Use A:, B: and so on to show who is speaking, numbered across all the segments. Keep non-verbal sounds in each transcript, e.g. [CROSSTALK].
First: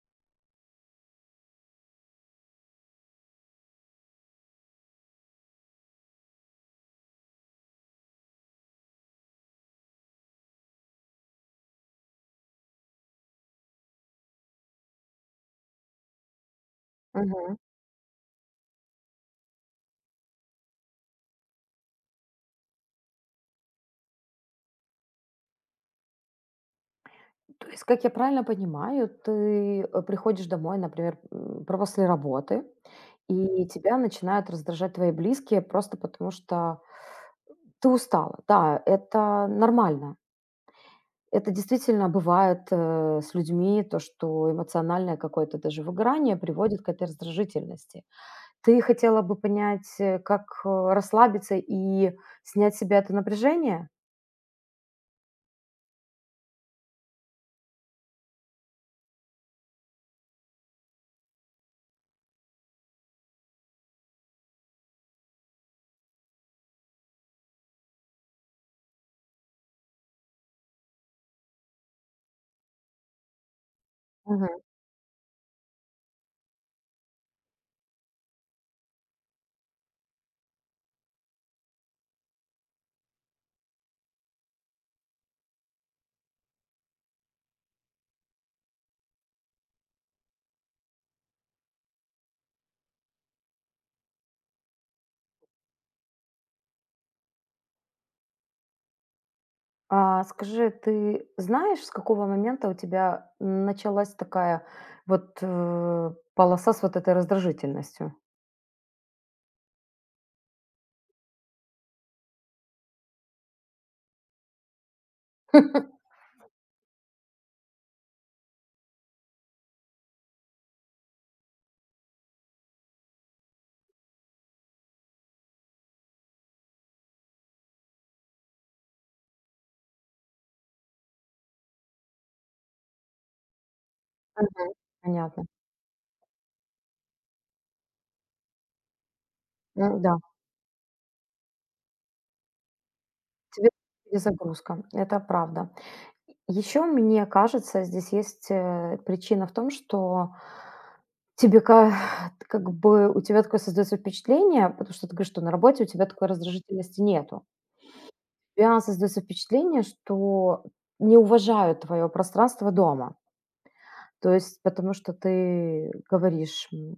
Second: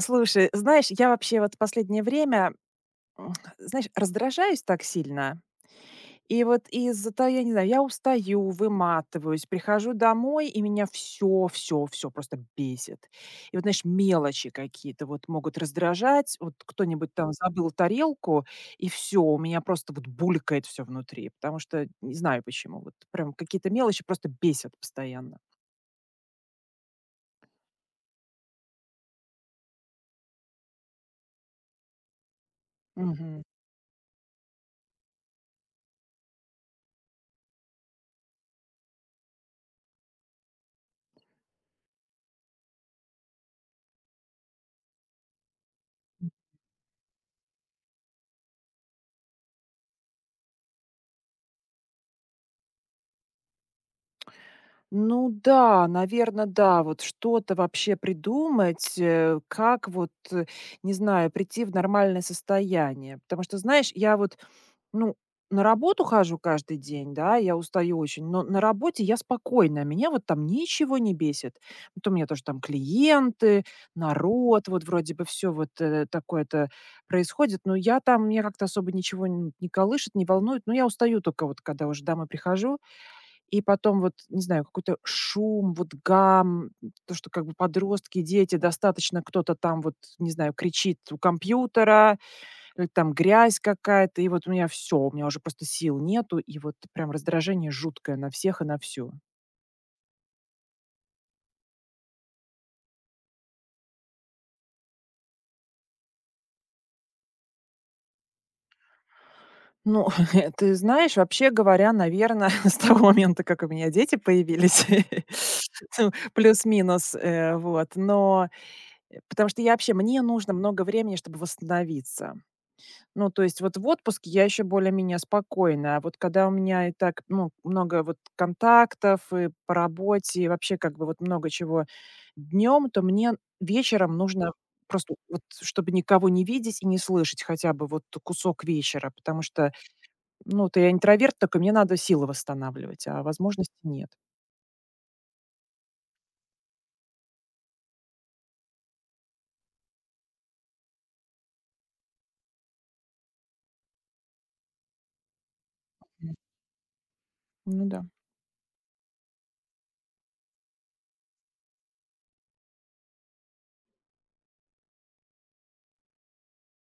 A: Слушай, знаешь, я вообще вот последнее время, м, знаешь, раздражаюсь так сильно. И вот из-за того, я не знаю, я устаю, выматываюсь, прихожу домой, и меня все, все, все просто бесит. И вот, знаешь, мелочи какие-то вот могут раздражать. Вот кто-нибудь там
B: Мгм.
A: забыл тарелку, и все, у меня просто вот булькает все внутри, потому что не знаю почему. Вот прям какие-то мелочи просто бесят постоянно.
B: То есть, как я правильно понимаю, ты, приходишь домой, например, м, про после работы, и тебя начинают раздражать твои близкие просто потому, что ты устала. Да, это нормально. Это действительно бывает, с людьми, то, что эмоциональное какое-то даже выгорание приводит к этой раздражительности. Ты хотела бы понять, как, расслабиться и снять с себя это напряжение?
A: Ну да, наверное, да. Вот что-то вообще придумать, как вот, не знаю, прийти в нормальное состояние. Потому что, знаешь, я вот, ну, на работу хожу каждый день, да, я устаю очень, но на работе я спокойная, меня вот там ничего не бесит. Ну, то у меня тоже там клиенты, народ, вот вроде бы все вот, такое-то происходит, но я там меня как-то особо ничего н не колышет, не волнует. Но я устаю только вот, когда уже домой прихожу. И потом вот, не знаю, какой-то шум, вот гам, то, что как бы подростки, дети, достаточно кто-то там вот, не знаю, кричит у компьютера, или там грязь какая-то, и вот у меня все, у меня уже просто сил нету, и вот прям раздражение жуткое на всех и на всю.
B: А скажи, ты знаешь, с какого момента у тебя началась такая полоса с вот этой раздражительностью?
A: Ну, [LAUGHS] ты знаешь, вообще говоря, наверное, [LAUGHS] с того момента, как у меня дети появились, [LAUGHS] ну, плюс-минус, вот, но потому что я вообще, мне нужно много времени, чтобы восстановиться. Ну, то есть вот в отпуске я еще более-менее спокойна, а вот когда у меня и так, ну, много вот контактов и по работе, и вообще как бы вот много чего днем, то мне вечером нужно
B: Мгм.
A: просто вот,
B: Понятно.
A: чтобы никого не видеть и не слышать хотя бы вот кусок вечера, потому что,
B: М, да,
A: ну, вот я интроверт, только мне надо силы восстанавливать, а
B: тебе
A: возможности нет.
B: перезагрузка, это правда. Еще, мне кажется, здесь есть, причина в том, что тебе ка [LAUGHS] [SIGHS] как бы у тебя такое создается впечатление, потому что ты говоришь, что на работе у тебя такой
A: М.
B: раздражительности нету.
A: Ну да.
B: У тебя создается впечатление, что не уважают твое пространство дома. То есть потому что ты говоришь, м,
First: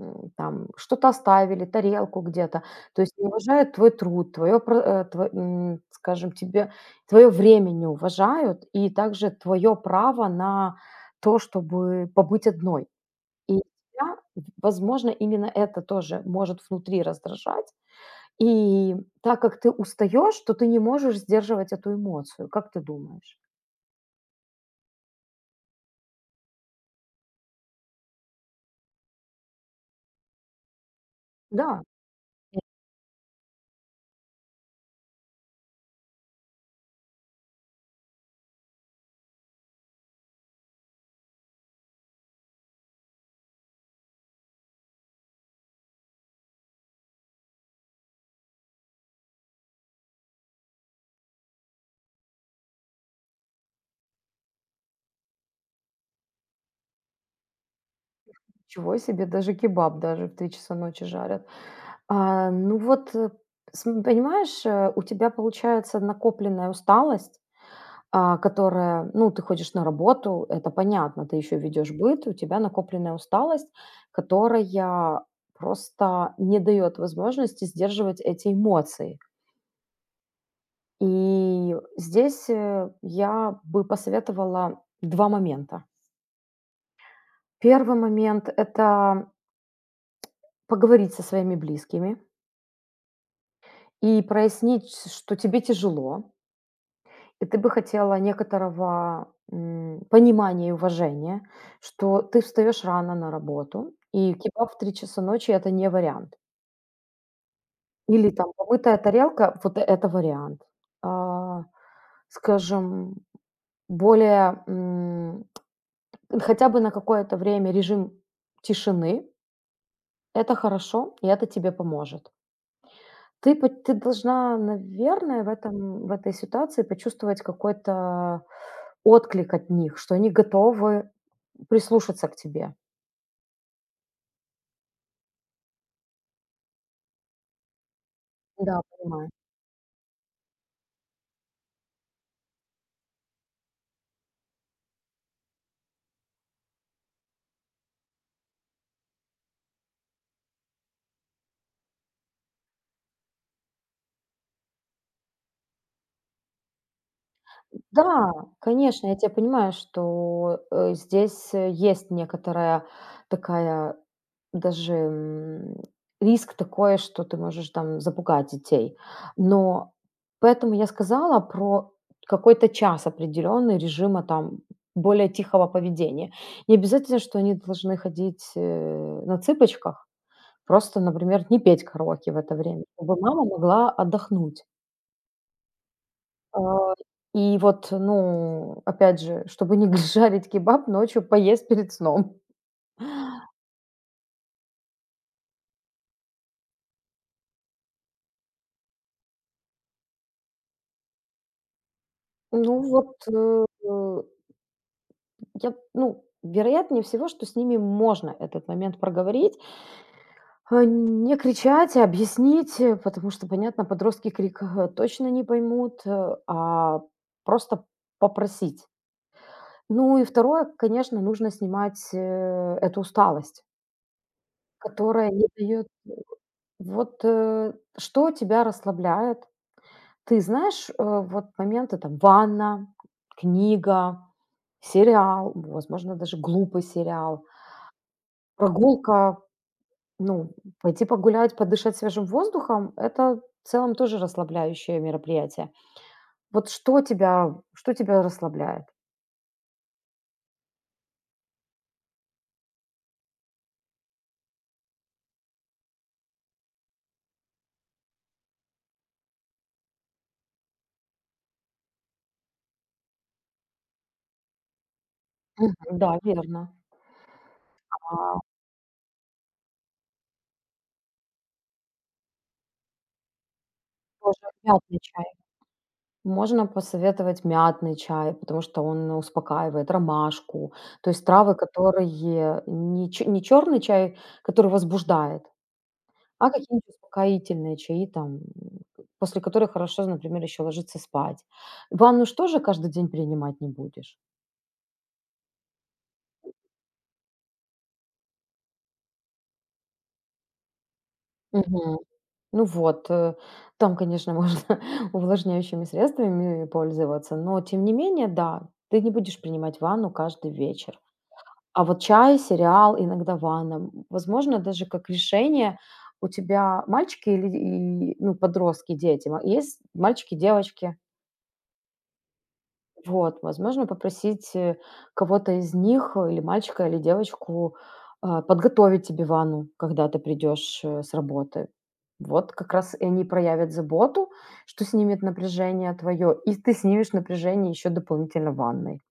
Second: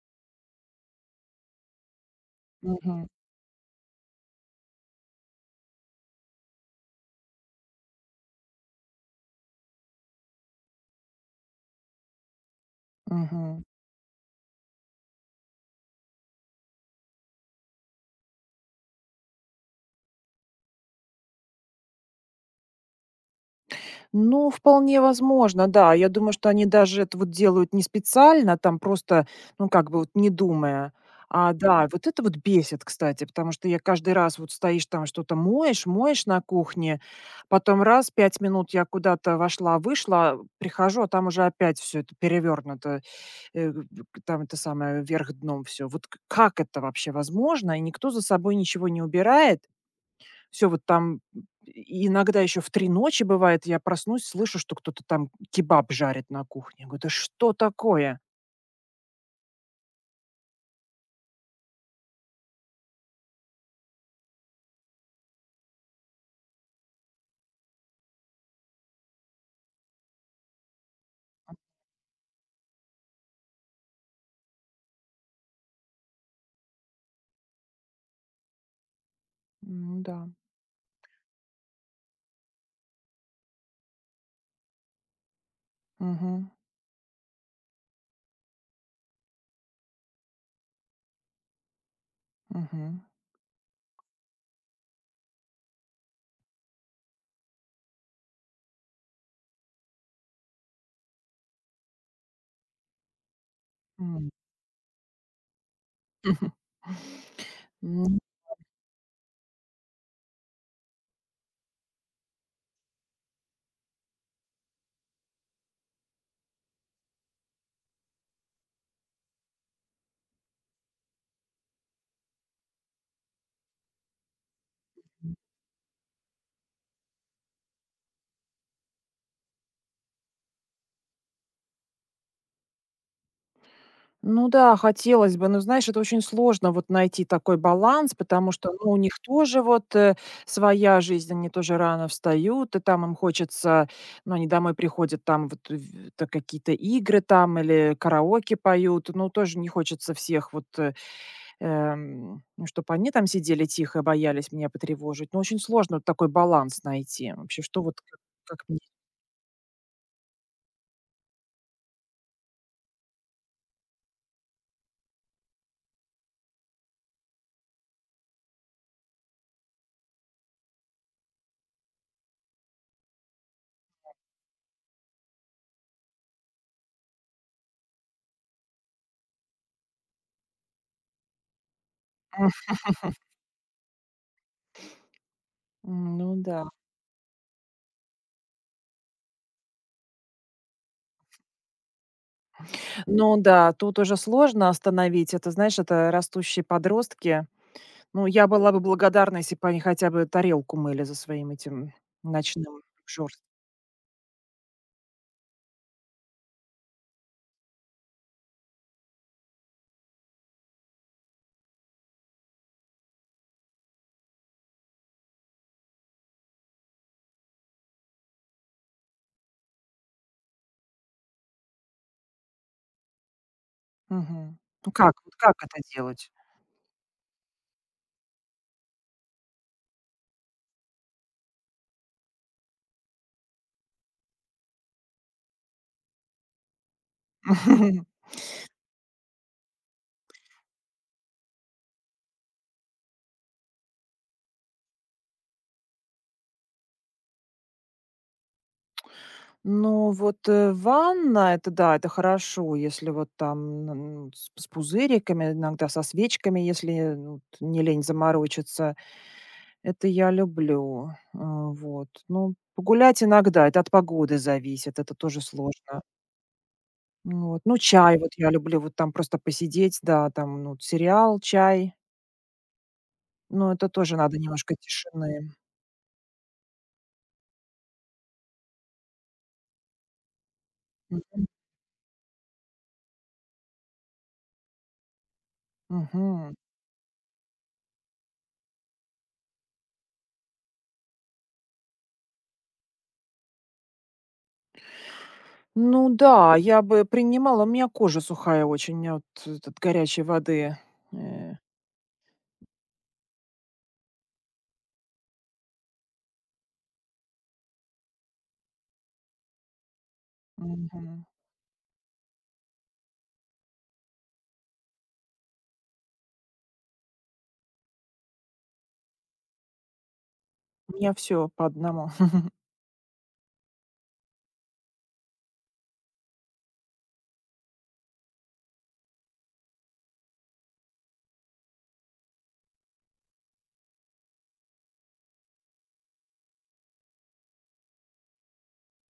B: м, там что-то оставили, тарелку где-то. То
A: Мгм.
B: есть не уважают твой труд, твое, скажем, тебе твое время не уважают, и также твое право на то, чтобы побыть одной. И
A: Мгм.
B: тебя, возможно, именно это тоже может внутри раздражать. И так как ты устаешь, то ты не можешь сдерживать эту эмоцию. Как ты думаешь?
A: Ну, вполне возможно, да. Я думаю, что они даже это вот делают не специально, там просто, ну, как бы вот не думая. А,
B: Да,
A: да, вот это вот бесит, кстати, потому что я каждый раз вот стоишь там что-то моешь, моешь на кухне, потом раз, 5 минут я куда-то вошла, вышла, прихожу, а там уже опять все это перевернуто, э, г там это самое, вверх дном все. Вот к как это вообще возможно? И никто за собой ничего не убирает. Все вот там и иногда еще в 3 ночи бывает, я проснусь, слышу, что кто-то там кебаб жарит на кухне. Я говорю: "Да что такое?"
B: ничего себе, даже кебаб даже в 3 часа ночи жарят. А, ну вот, э, см понимаешь, у тебя получается накопленная усталость, которая, ну, ты ходишь на работу, это понятно, ты еще ведешь быт, у тебя накопленная усталость, которая просто не дает возможности сдерживать эти эмоции.
A: Ну да.
B: И здесь, я бы посоветовала 2 момента.
A: Мгм.
B: Первый момент — это поговорить со своими близкими
A: Мгм.
B: и прояснить, что тебе тяжело, и ты бы хотела некоторого, понимания и уважения, что ты встаёшь рано на работу,
A: М.
B: и кебаб в 3 часа ночи — это не вариант.
A: [LAUGHS] Мгм.
B: Или там помытая тарелка — вот э — это вариант. А, скажем, более, хотя бы на какое-то время режим тишины — это хорошо, и это тебе поможет. Ты должна, наверное, в этой ситуации почувствовать какой-то отклик от них, что они готовы прислушаться к тебе.
A: Ну да, хотелось бы, но, знаешь, это очень сложно вот найти такой баланс, потому что,
B: Да,
A: ну, у них
B: понимаю.
A: тоже вот, своя жизнь, они тоже рано встают, и там им хочется, ну, они домой приходят, там вот в это какие-то игры там или караоке поют, ну, тоже не хочется всех вот, чтобы они там сидели тихо и боялись меня потревожить. Ну, очень сложно вот такой баланс найти. Вообще, что вот,
B: Да,
A: как мне
B: конечно, я тебя понимаю, что, здесь, есть некоторая такая даже, риск такой, что ты можешь там запугать детей. Но поэтому я сказала про какой-то час определенный режима там более тихого поведения. Не обязательно, что они должны ходить, на цыпочках. Просто, например, не петь караоке в это
A: [LAUGHS]
B: время, чтобы мама могла отдохнуть.
A: М, ну да.
B: А, и вот, ну, опять же, чтобы не [LAUGHS] жарить кебаб, ночью поесть перед сном.
A: Ну да, тут уже сложно остановить. Это, знаешь, это растущие подростки. Ну, я была бы благодарна, если бы они хотя бы тарелку мыли за своим этим
B: Ну
A: ночным
B: вот,
A: жорст
B: э, э, я, ну, вероятнее всего, что с ними можно этот момент проговорить. А, не кричать, а объяснить, потому что, понятно, подростки крик, точно не поймут, просто попросить. Ну и второе, конечно, нужно снимать, эту усталость,
A: Мгм. Ну как
B: которая
A: вот
B: не
A: как это
B: даёт.
A: делать?
B: Вот, э, что тебя расслабляет? Ты знаешь, вот моменты там ванна, книга, сериал, возможно, даже глупый сериал,
A: [LAUGHS]
B: прогулка, ну, пойти погулять, подышать свежим воздухом — это в целом тоже расслабляющее мероприятие. Вот что тебя расслабляет?
A: Ну вот, ванна — это да, это хорошо, если вот там, н с пузыриками, иногда со свечками, если вот не лень заморочиться. Это я люблю. А, вот. Ну, погулять иногда — это от погоды зависит, это тоже
B: Мгм.
A: сложно.
B: Да, верно.
A: Ну вот. Ну, чай вот
B: А,
A: я люблю, вот там просто посидеть, да, там, ну, сериал, чай. Но это тоже надо
B: тоже
A: немножко
B: мятный чай.
A: тишины.
B: Можно посоветовать мятный чай, потому что он успокаивает, ромашку, то есть
A: Мгм.
B: травы, которые не черный чай, который возбуждает. А
A: Мгм.
B: какие-нибудь успокоительные чаи там, после которых хорошо, например, еще ложиться спать. Ванну ж тоже каждый день принимать не будешь.
A: Ну да, я бы принимала, у меня кожа сухая очень, у меня вот от горячей воды. Э,
B: Мгм. Ну вот, там, конечно, можно [LAUGHS] увлажняющими средствами пользоваться, но тем не менее, да, ты не будешь принимать ванну каждый вечер.
A: мгм.
B: А вот чай, сериал, иногда ванна, возможно, даже как решение у тебя мальчики или, и, ну, подростки, дети, есть мальчики, девочки.
A: У меня все по одному. [LAUGHS]
B: Вот, возможно, попросить, кого-то из них, или мальчика, или девочку, подготовить тебе ванну, когда ты придешь, с работы. Вот как раз и они проявят заботу, что снимет напряжение твое, и ты снимешь напряжение еще дополнительно ванной.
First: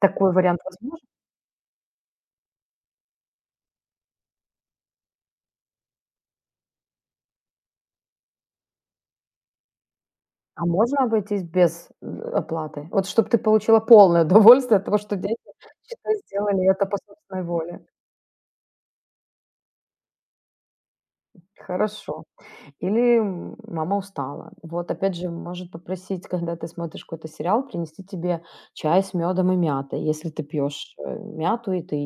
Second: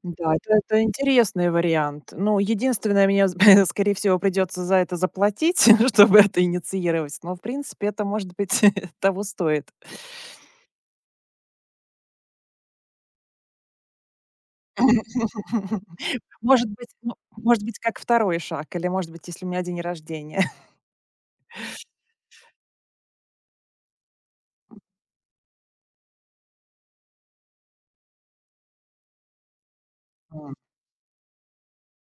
B: Такой
A: Да,
B: вариант
A: это
B: возможен?
A: интересный вариант. Ну, единственное, мне, [LAUGHS] скорее всего, придется за это заплатить, [LAUGHS] чтобы это инициировать, но, в принципе, это, может быть, [LAUGHS] того стоит.
B: А можно обойтись без, оплаты? Вот чтобы ты получила полное [LAUGHS] удовольствие от того, что дети, считай,
A: [LAUGHS] Может
B: сделали это
A: быть,
B: по
A: ну,
B: собственной
A: может быть,
B: воле.
A: как второй шаг или, может быть, если у меня день рождения. [LAUGHS]
B: Хорошо. Или мама устала. Вот опять же, может попросить, когда ты смотришь какой-то сериал, принести тебе чай с медом и мятой. Если ты
A: М.
B: пьешь мяту и ты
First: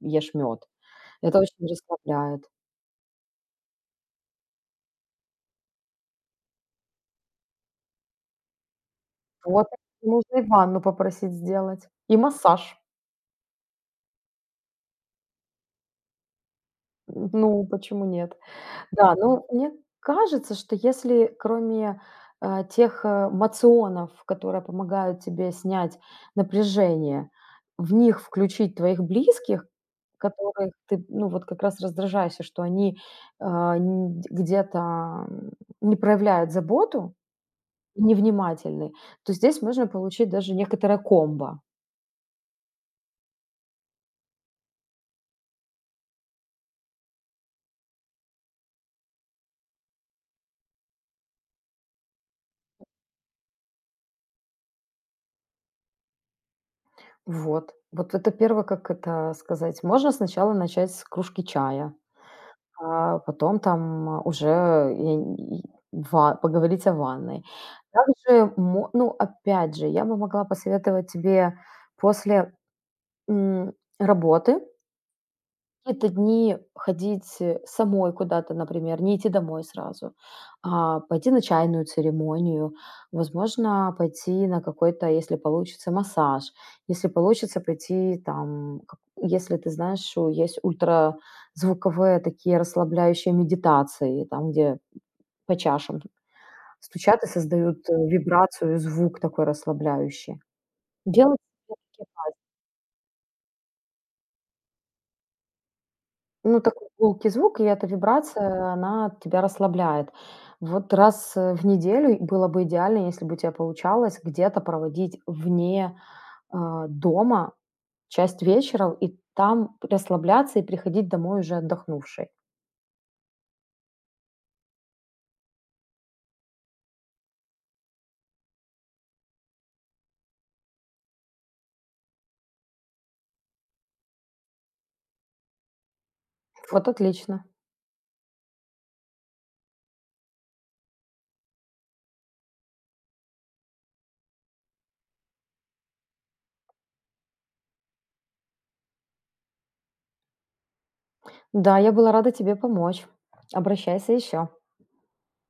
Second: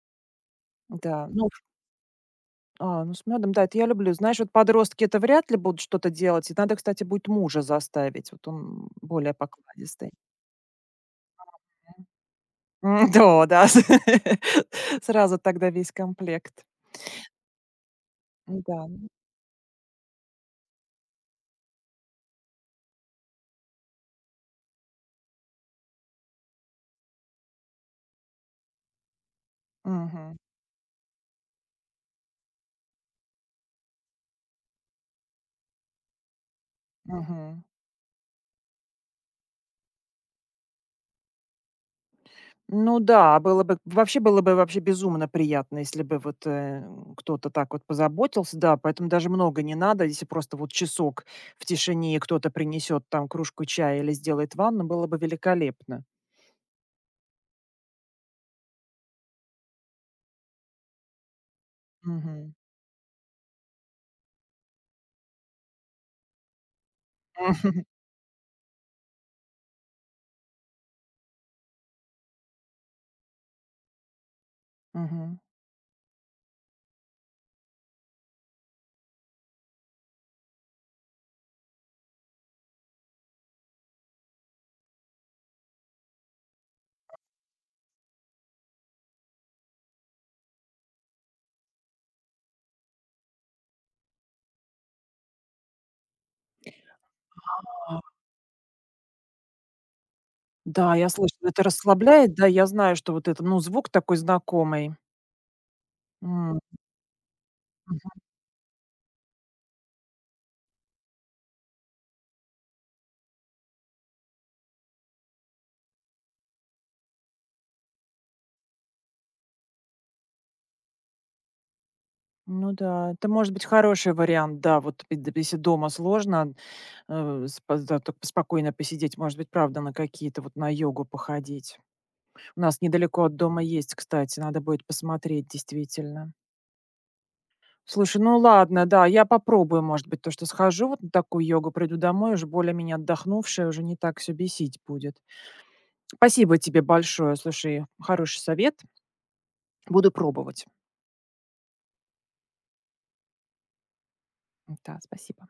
B: ешь мед.
A: Да,
B: Это
A: ну,
B: очень расслабляет.
A: ну, с мёдом, да, это я люблю. Знаешь, вот подростки — это вряд ли будут что-то делать. И надо, кстати, будет мужа заставить. Вот он более
B: Вот,
A: покладистый.
B: можно и ванну попросить сделать.
A: М.
B: И массаж.
A: Да, да, [LAUGHS] сразу тогда весь комплект.
B: Ну, почему нет?
A: Да,
B: Да, ну, мне кажется, что если кроме, тех, моционов, которые помогают тебе снять напряжение, в них включить твоих близких,
A: мгм,
B: которых ты, ну, вот как раз раздражаешься, что они, э, н где-то, м, не проявляют заботу,
A: мгм.
B: невнимательны, то здесь можно получить даже некоторое комбо.
A: Ну да, было бы вообще безумно приятно, если бы вот, кто-то так вот позаботился. Да, поэтому даже много не надо. Если просто вот часок в тишине и кто-то принесет там кружку чая или сделает ванну, было бы великолепно.
B: Вот. Вот это первое, как это сказать, можно сначала начать с кружки чая.
A: Мгм.
B: А потом там уже я н- и ва поговорить о ванной.
A: [LAUGHS]
B: Также мо ну, опять же, я бы могла посоветовать тебе после, м, работы
A: Мгм.
B: какие-то дни ходить, самой куда-то, например, не идти домой сразу, а пойти на чайную церемонию, возможно, пойти на какой-то, если получится, массаж, если получится пойти там, как если ты знаешь, что есть ультразвуковые такие расслабляющие медитации, там, где по чашам стучат и создают,
A: А.
B: вибрацию, звук такой расслабляющий.
A: Да, я
B: Делать.
A: слышала, это расслабляет. Да, я знаю, что вот это, ну, звук такой знакомый. М.
B: Ну, такой гулкий звук, и эта вибрация, она тебя расслабляет. Вот раз в неделю и было бы идеально, если бы у тебя получалось где-то проводить вне дома часть вечера и там расслабляться и приходить домой уже отдохнувшей.
A: Ну да, это может быть хороший вариант, да, вот если дома сложно, э, да, так спокойно посидеть, может быть, правда, на какие-то вот на йогу походить. У нас недалеко от дома есть, кстати, надо будет посмотреть действительно.
B: Вот отлично.
A: Слушай, ну ладно, да, я попробую, может быть, то, что схожу вот на такую йогу, приду домой, уже более-менее отдохнувшая, уже не так все бесить будет. Спасибо тебе большое, слушай, хороший совет, буду пробовать.
B: Да, я была рада тебе помочь. Обращайся еще.
A: Да, спасибо.